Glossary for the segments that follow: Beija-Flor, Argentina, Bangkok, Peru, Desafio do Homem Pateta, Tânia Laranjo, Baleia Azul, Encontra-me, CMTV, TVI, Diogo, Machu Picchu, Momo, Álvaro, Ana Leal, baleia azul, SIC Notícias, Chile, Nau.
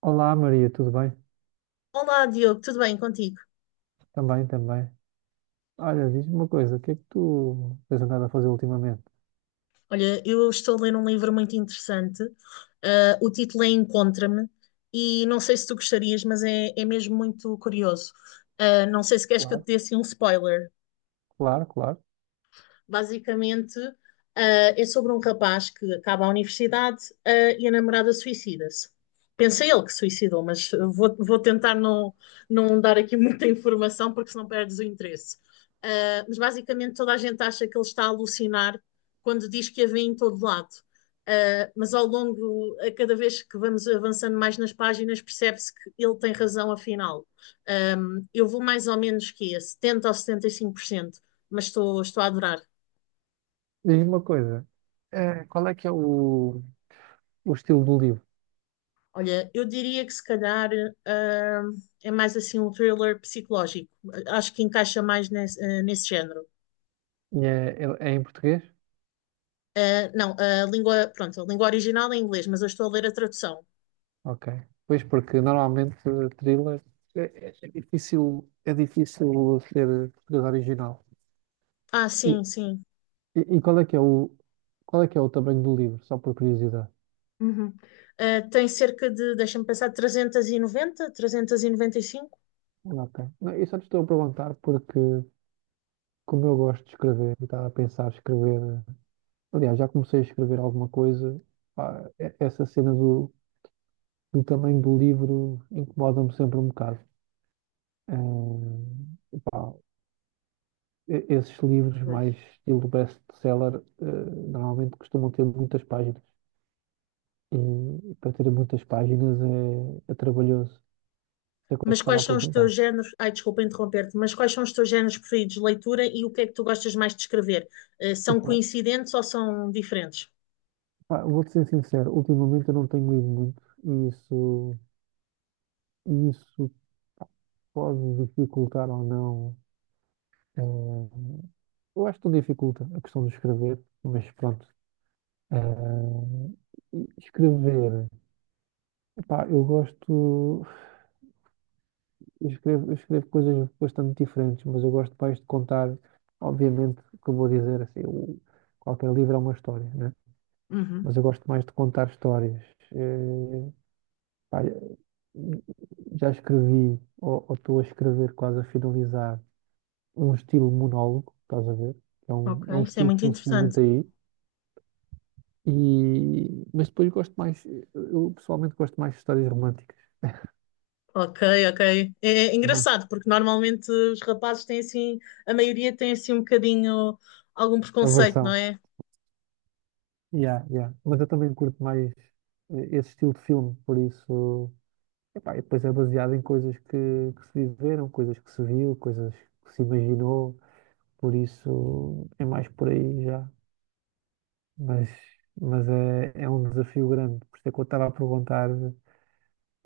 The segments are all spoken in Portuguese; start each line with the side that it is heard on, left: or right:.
right: Olá Maria, tudo bem?
left: Olá, Diogo, tudo bem contigo?
right: Também, também. Olha, diz-me uma coisa, o que é que tu tens andado a fazer ultimamente?
left: Olha, eu estou a ler um livro muito interessante. Ah, o título é Encontra-me e não sei se tu gostarias, mas é mesmo muito curioso. Ah, não sei se queres que eu te
right: Claro,
left: dê assim um spoiler.
right: claro, claro.
left: Basicamente é sobre um rapaz que acaba a universidade e a namorada suicida-se. Pensa ele que se suicidou, mas vou tentar não dar aqui muita informação porque senão perdes o interesse. Mas basicamente toda a gente acha que ele está a alucinar quando diz que a vê em todo lado. Mas ao longo, a cada vez que vamos avançando mais nas páginas, percebe-se que ele tem razão, afinal. Eu vou mais ou menos que a 70% ou 75%, mas estou a adorar.
right: Diz-me uma coisa, qual é que é o estilo do livro?
left: Olha, eu diria que se calhar ah, é mais assim um thriller psicológico. Acho que encaixa mais nesse género.
right: E é, é em português?
left: Ah, não, a língua, pronto, a língua original é inglês, mas eu estou a ler a tradução.
right: Ok. Pois, porque normalmente thriller é, é difícil ser português original.
left: Ah,
right: E,
left: sim, sim.
right: e qual é que é qual é que é o tamanho do livro? Só por curiosidade.
left: Uhum. Ah, tem cerca de, deixa-me pensar, 390, 395.
right: Ok. Não, eu só te estou a perguntar porque, como eu gosto de escrever, eu estava a pensar em escrever. Aliás, já comecei a escrever alguma coisa. Pá, essa cena do tamanho do livro incomoda-me sempre um bocado. Eh, pá, Esses livros
left: Pois.
right: mais estilo best-seller, normalmente costumam ter muitas páginas. E para ter muitas páginas é, é trabalhoso. É quando
left: Mas
right: estava
left: quais
right: a
left: são os teus
right: perguntar.
left: géneros? Ai, desculpa interromper-te, mas quais são os teus géneros preferidos de leitura e o que é que tu gostas mais de escrever? Eh, são
right: Epá,
left: coincidentes ou são diferentes?
right: pá, vou-te ser sincero, ultimamente eu não tenho lido muito e isso pode dificultar ou não. Eh, eu acho que tudo dificulta a questão de escrever, mas pronto. Eh, escrever, epá, eu gosto, eu escrevo coisas bastante diferentes, mas eu gosto mais de contar, obviamente, o que eu vou dizer, assim, qualquer livro é uma história, né?
left: Uhum,
right: Mas eu gosto mais de contar histórias. Eh, pá, já escrevi, ou estou a escrever quase a finalizar, um estilo monólogo, estás a ver? É um
left: ok, isso é
right: estilo que
left: muito
right: não se vê muito
left: interessante.
right: aí. E, mas depois gosto mais, eu pessoalmente gosto mais de histórias românticas.
left: Ok, ok. É
right: É uma
left: engraçado, porque normalmente os rapazes têm assim, a maioria tem assim um bocadinho algum
right: a
left: preconceito, não é?
right: Yeah, yeah. Mas eu também curto mais esse estilo de filme, por isso. Epá, e depois é baseado em coisas que se viveram, coisas que se viu, coisas que se imaginou, por isso é mais por aí já. Mas, mas é, é um desafio grande, por isso é que eu estava a perguntar,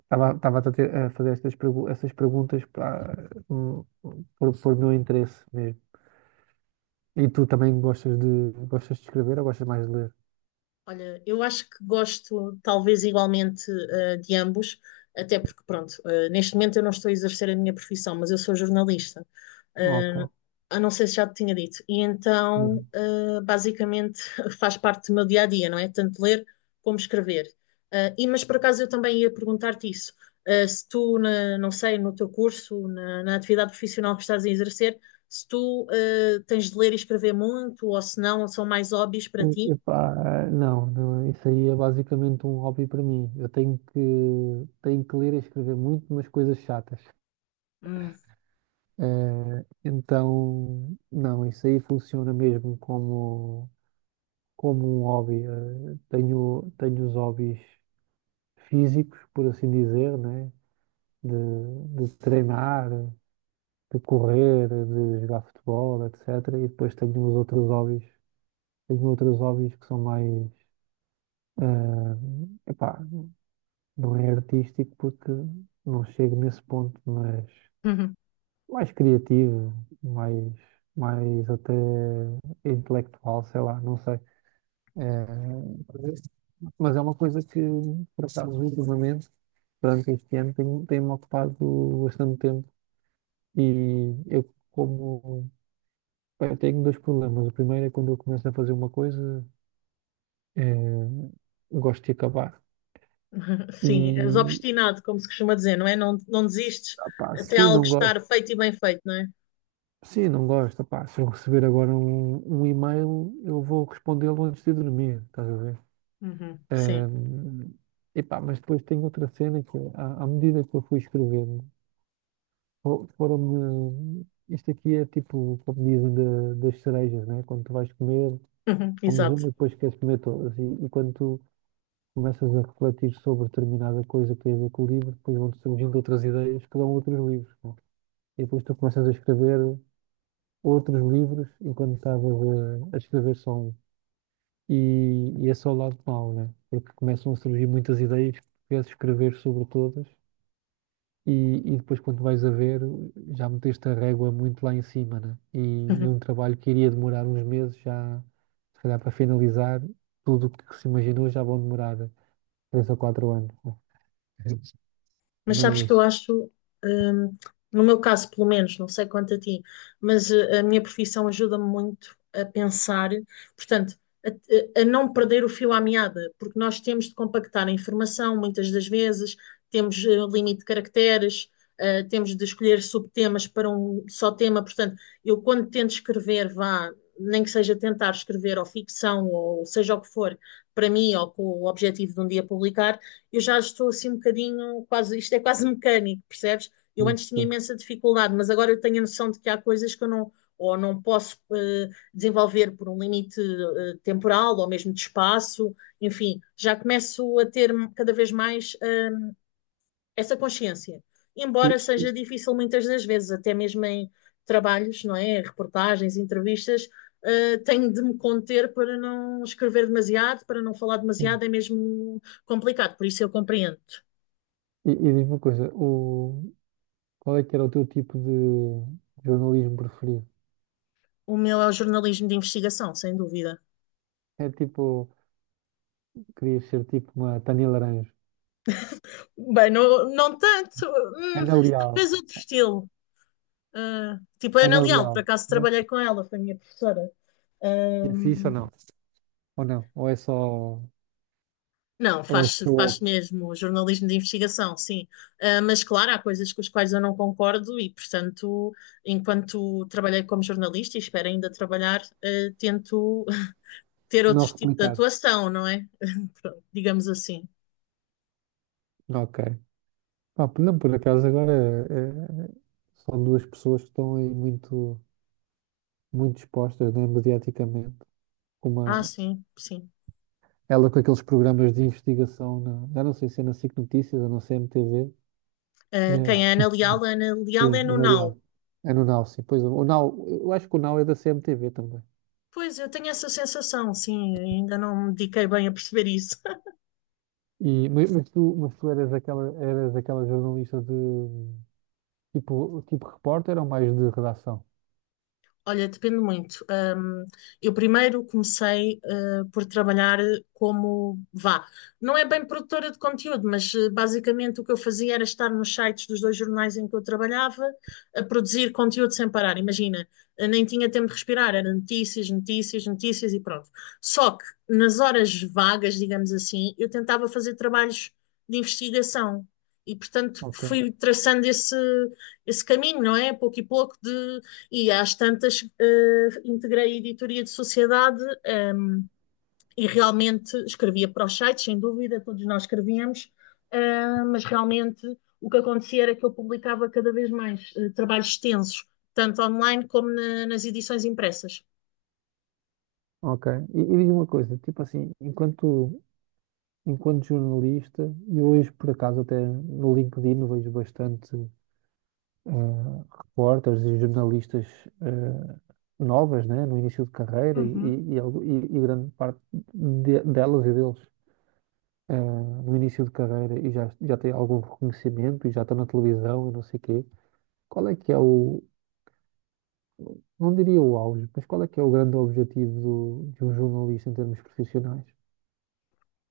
right: a fazer essas perguntas para, por meu interesse mesmo. E tu também gostas de escrever ou gostas mais de ler?
left: Olha, eu acho que gosto talvez igualmente eh, de ambos, até porque, pronto, eh, neste momento eu não estou a exercer a minha profissão, mas eu sou jornalista. Eh,
right: Ok.
left: eu não sei se já te tinha dito. E então,
right: Hum.
left: eh, basicamente, faz parte do meu dia a dia, não é? Tanto ler como escrever. Eh, e, mas por acaso eu também ia perguntar-te isso. Eh, se tu, não sei, no teu curso, na atividade profissional que estás a exercer, se tu tens de ler e escrever muito, ou se não, são mais hobbies para ti?
right: Epá, não, não, isso aí é basicamente um hobby para mim. Eu tenho que ler e escrever muito, mas coisas chatas. Então, não, isso aí funciona mesmo como como um hobby. Eh, tenho os hobbies físicos, por assim dizer, né? De, de treinar, de correr, de jogar futebol, etc. E depois tenho os outros hobbies. Tenho outros hobbies que são mais, ah, epá, não é artístico porque não chego nesse ponto, mas
left: Uhum.
right: mais criativo, mais, mais até intelectual, sei lá, não sei. Eh, mas é uma coisa que, por acaso, ultimamente, durante este ano, tem-me ocupado bastante tempo e eu como... Bem, eu tenho dois problemas. O primeiro é quando eu começo a fazer uma coisa, eh, gosto de acabar.
left: Sim, és
right: E,
left: obstinado, como se costuma dizer, não é? Não, não desistes
right: ah, pá,
left: até
right: se
left: algo
right: não gosto,
left: estar feito e bem feito, não é?
right: se não gosto, pá, se eu receber agora um e-mail, eu vou respondê-lo antes de dormir, estás a ver?
left: Uhum. Sim.
right: Ahm, epá, mas depois tem outra cena que, é, à medida que eu fui escrevendo, foram-me. Isto aqui é tipo, como dizem, das cerejas, né? Quando tu vais comer, comes uma
left: Exato.
right: e depois queres comer todas. E quando tu começas a refletir sobre determinada coisa que tem a ver com o livro, depois vão-te surgindo outras ideias que dão outros livros. Não é? E depois tu começas a escrever outros livros enquanto estava a escrever solo. E esse é o lado mau, né? Porque começam a surgir muitas ideias que queres escrever sobre todas e, e depois quando vais a ver já meteste a régua muito lá em cima, né? E é um trabalho que iria demorar uns meses já, se calhar para finalizar, tudo o que se imaginou já vão demorar três ou quatro anos. Né?
left: Mas sabes que eu
right: Mas,
left: acho, hum, no meu caso pelo menos, não sei quanto a ti, mas eh, a minha profissão ajuda-me muito a pensar, portanto, a não perder o fio à meada, porque nós temos de compactar a informação muitas das vezes, temos limite de caracteres, eh, temos de escolher subtemas para um só tema, portanto, eu quando tento escrever, vá, nem que seja tentar escrever ou ficção ou seja o que for, para mim ou com o objetivo de um dia publicar eu já estou assim um bocadinho, quase, isto é quase mecânico, percebes? Eu antes tinha
right: pronto.
left: imensa dificuldade, mas agora eu tenho a noção de que há coisas que eu não, ou não posso desenvolver por um limite temporal ou mesmo de espaço, enfim, já começo a ter cada vez mais essa consciência.
right: e,
left: Embora seja difícil muitas das vezes, até mesmo em trabalhos, não é? Reportagens, entrevistas, eh, tenho de me conter para não escrever demasiado, para não falar demasiado, é mesmo complicado, por isso eu compreendo.
right: e diz-me uma coisa, qual é que era o teu tipo de jornalismo preferido?
left: O meu é o jornalismo de investigação, sem dúvida.
right: É tipo, querias ser tipo uma Tânia Laranjo.
left: Bem, não, não tanto,
right: Ana Leal,
left: talvez outro estilo. Ah, tipo a Ana
right: Ana
left: Leal, por
right: Leal,
left: acaso
right: né?
left: trabalhei com ela, foi a minha professora.
right: E é fixe ou
left: Ahm,
right: não? Ou não?
left: não,
right: Ou é
left: faz,
right: só
left: faz mesmo jornalismo de investigação, sim. Ah, mas claro, há coisas com as quais eu não concordo e, portanto, enquanto trabalhei como jornalista e espero ainda trabalhar, ah, tento ter
right: não
left: outro tipo de
right: replicar?
left: atuação, não é? Pronto, digamos assim.
right: Ok. Pá, não, por acaso agora são duas pessoas que estão aí muito, muito expostas, né, mediaticamente.
left: Ah,
right: Uma,
left: sim, sim.
right: ela com aqueles programas de investigação, na, já não sei se é na SIC Notícias ou na CMTV.
left: Ah,
right: É,
left: quem é Ana Leal? Ana Leal é
right: sim, é
left: no
right: na
left: Now.
right: Real. É no Nau, sim. Pois, o Nau, eu acho que o Nau é da CMTV também.
left: Pois, eu tenho essa sensação, sim, ainda não me dediquei bem a perceber isso.
right: Mas tu, eras aquela jornalista de tipo, tipo repórter ou mais de redação?
left: Olha, depende muito. Eu primeiro comecei, eh, por trabalhar como, vá, não é bem produtora de conteúdo, mas eh, basicamente o que eu fazia era estar nos sites dos dois jornais em que eu trabalhava, a produzir conteúdo sem parar. Imagina, eh, nem tinha tempo de respirar, era notícias, notícias, notícias e pronto. Só que nas horas vagas, digamos assim, eu tentava fazer trabalhos de investigação. E, portanto,
right: Ok,
left: fui traçando esse caminho, não é? Pouco e pouco de e às tantas, eh, integrei a editoria de sociedade, e realmente escrevia para os sites, sem dúvida, todos nós escrevíamos, eh, mas realmente o que acontecia era que eu publicava cada vez mais trabalhos extensos, tanto online como nas edições impressas.
right: ok. E diz-me uma coisa, tipo assim, enquanto jornalista, e hoje por acaso até no LinkedIn vejo bastante repórteres e jornalistas eh, novas, né, no início de carreira
left: Uhum.
right: e grande parte delas e deles, eh, no início de carreira e já, já tem algum reconhecimento e já estão na televisão e não sei quê. Qual é que é não diria o auge, mas qual é que é o grande objetivo de um jornalista em termos profissionais?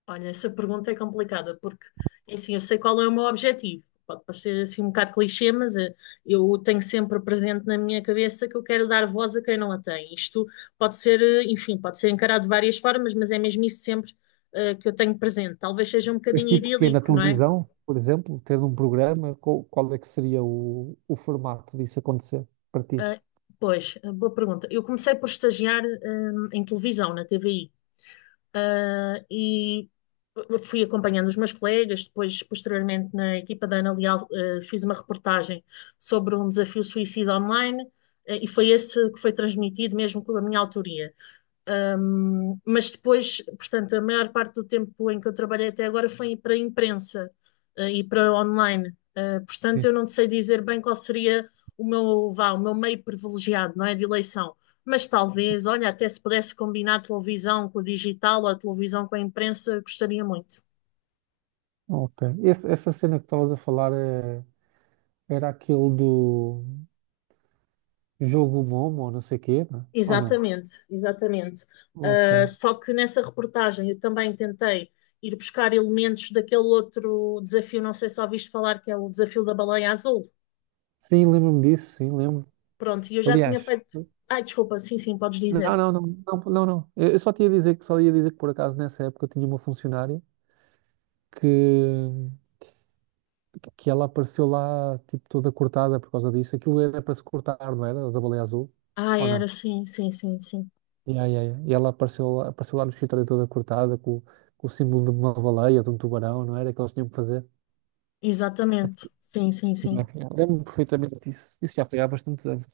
left: Olha, essa pergunta é complicada, porque é assim, eu sei qual é o meu objetivo. Pode parecer assim um bocado clichê, mas eh, eu tenho sempre presente na minha cabeça que eu quero dar voz a quem não a tem. Isto pode ser, eh, enfim, pode ser encarado de várias formas, mas é mesmo isso sempre que eu tenho presente. Talvez seja um
right: Mas
left: bocadinho
right: tipo que na
left: idílico, não é?
right: televisão, por exemplo, tendo um programa, qual é que seria o formato disso acontecer para ti?
left: Ah, pois, eh, boa pergunta. Eu comecei por estagiar, em televisão, na TVI. Ah, e fui acompanhando os meus colegas, depois, posteriormente, na equipa da Ana Leal, eh, fiz uma reportagem sobre um desafio suicida online, eh, e foi esse que foi transmitido mesmo com a minha autoria. Mas depois, portanto, a maior parte do tempo em que eu trabalhei até agora foi para a imprensa e para online. Portanto,
right: Sim.
left: eu não sei dizer bem qual seria o meu, vá, o meu meio privilegiado, não é, de eleição. Mas talvez, olha, até se pudesse combinar a televisão com o digital ou a televisão com a imprensa, gostaria muito.
right: Ok. Essa cena que estavas a falar era aquele do jogo Momo, ou não sei o quê, não é? Ou não?
left: Exatamente, exatamente.
right: Ok.
left: Só que nessa reportagem eu também tentei ir buscar elementos daquele outro desafio, não sei se ouviste falar, que é o desafio da baleia azul.
right: Sim, lembro-me disso, sim, lembro.
left: Pronto, e eu já tinha
right: Aliás,
left: feito. Ai, desculpa, sim, sim, podes
right: não,
left: dizer.
right: não, não, não, não, não. Eu só te ia dizer que só ia dizer que por acaso nessa época eu tinha uma funcionária que, que ela apareceu lá, tipo, toda cortada por causa disso. Aquilo era para se cortar, não era? Da baleia azul?
left: Ah,
right: Ou não?
left: era, sim, sim, sim, sim.
right: Yeah, yeah, yeah. E ela apareceu lá no escritório toda cortada, com o símbolo de uma baleia, de um tubarão, não era? Que eles tinham que fazer.
left: Exatamente. Sim, sim,
right: Yeah,
left: sim.
right: yeah. Lembro-me perfeitamente disso. Isso já foi há bastantes anos.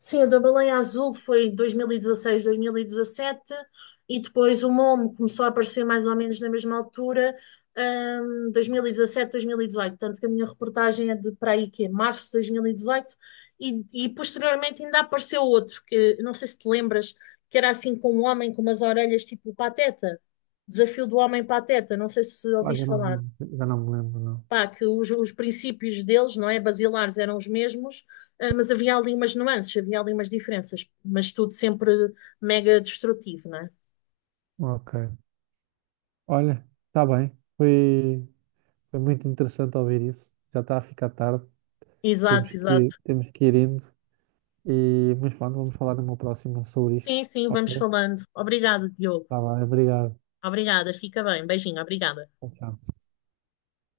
left: Sim, o da Baleia Azul foi 2016, 2017, e dezasseis, 2017, e depois o Momo começou a aparecer mais ou menos na mesma altura, 2017, 2018. Tanto que a minha reportagem é de para aí que é março de 2018, e, dezoito, e posteriormente ainda apareceu outro, que não sei se te lembras, que era assim com um homem com umas orelhas tipo Pateta, Desafio do Homem Pateta, não sei se
right: Ah, já
left: ouviste
right: não me
left: falar
right: lembro, já não me lembro, não.
left: pá, que os princípios deles, não é, basilares eram os mesmos, ah, mas havia ali umas nuances, havia ali umas diferenças, mas tudo sempre mega destrutivo, não é?
right: Ok. Olha, está bem. Foi, foi muito interessante ouvir isso. Já está a ficar tarde.
left: Exato, exato.
right: Temos que ir indo. E, mas pronto, vamos falar no meu próximo sobre isto.
left: Sim, sim, vamos
right: Ok?
left: falando. Obrigada, Diogo.
right: Tá bem, obrigado.
left: Obrigada, fica bem. Beijinho, obrigada.
right: Tchau, tchau.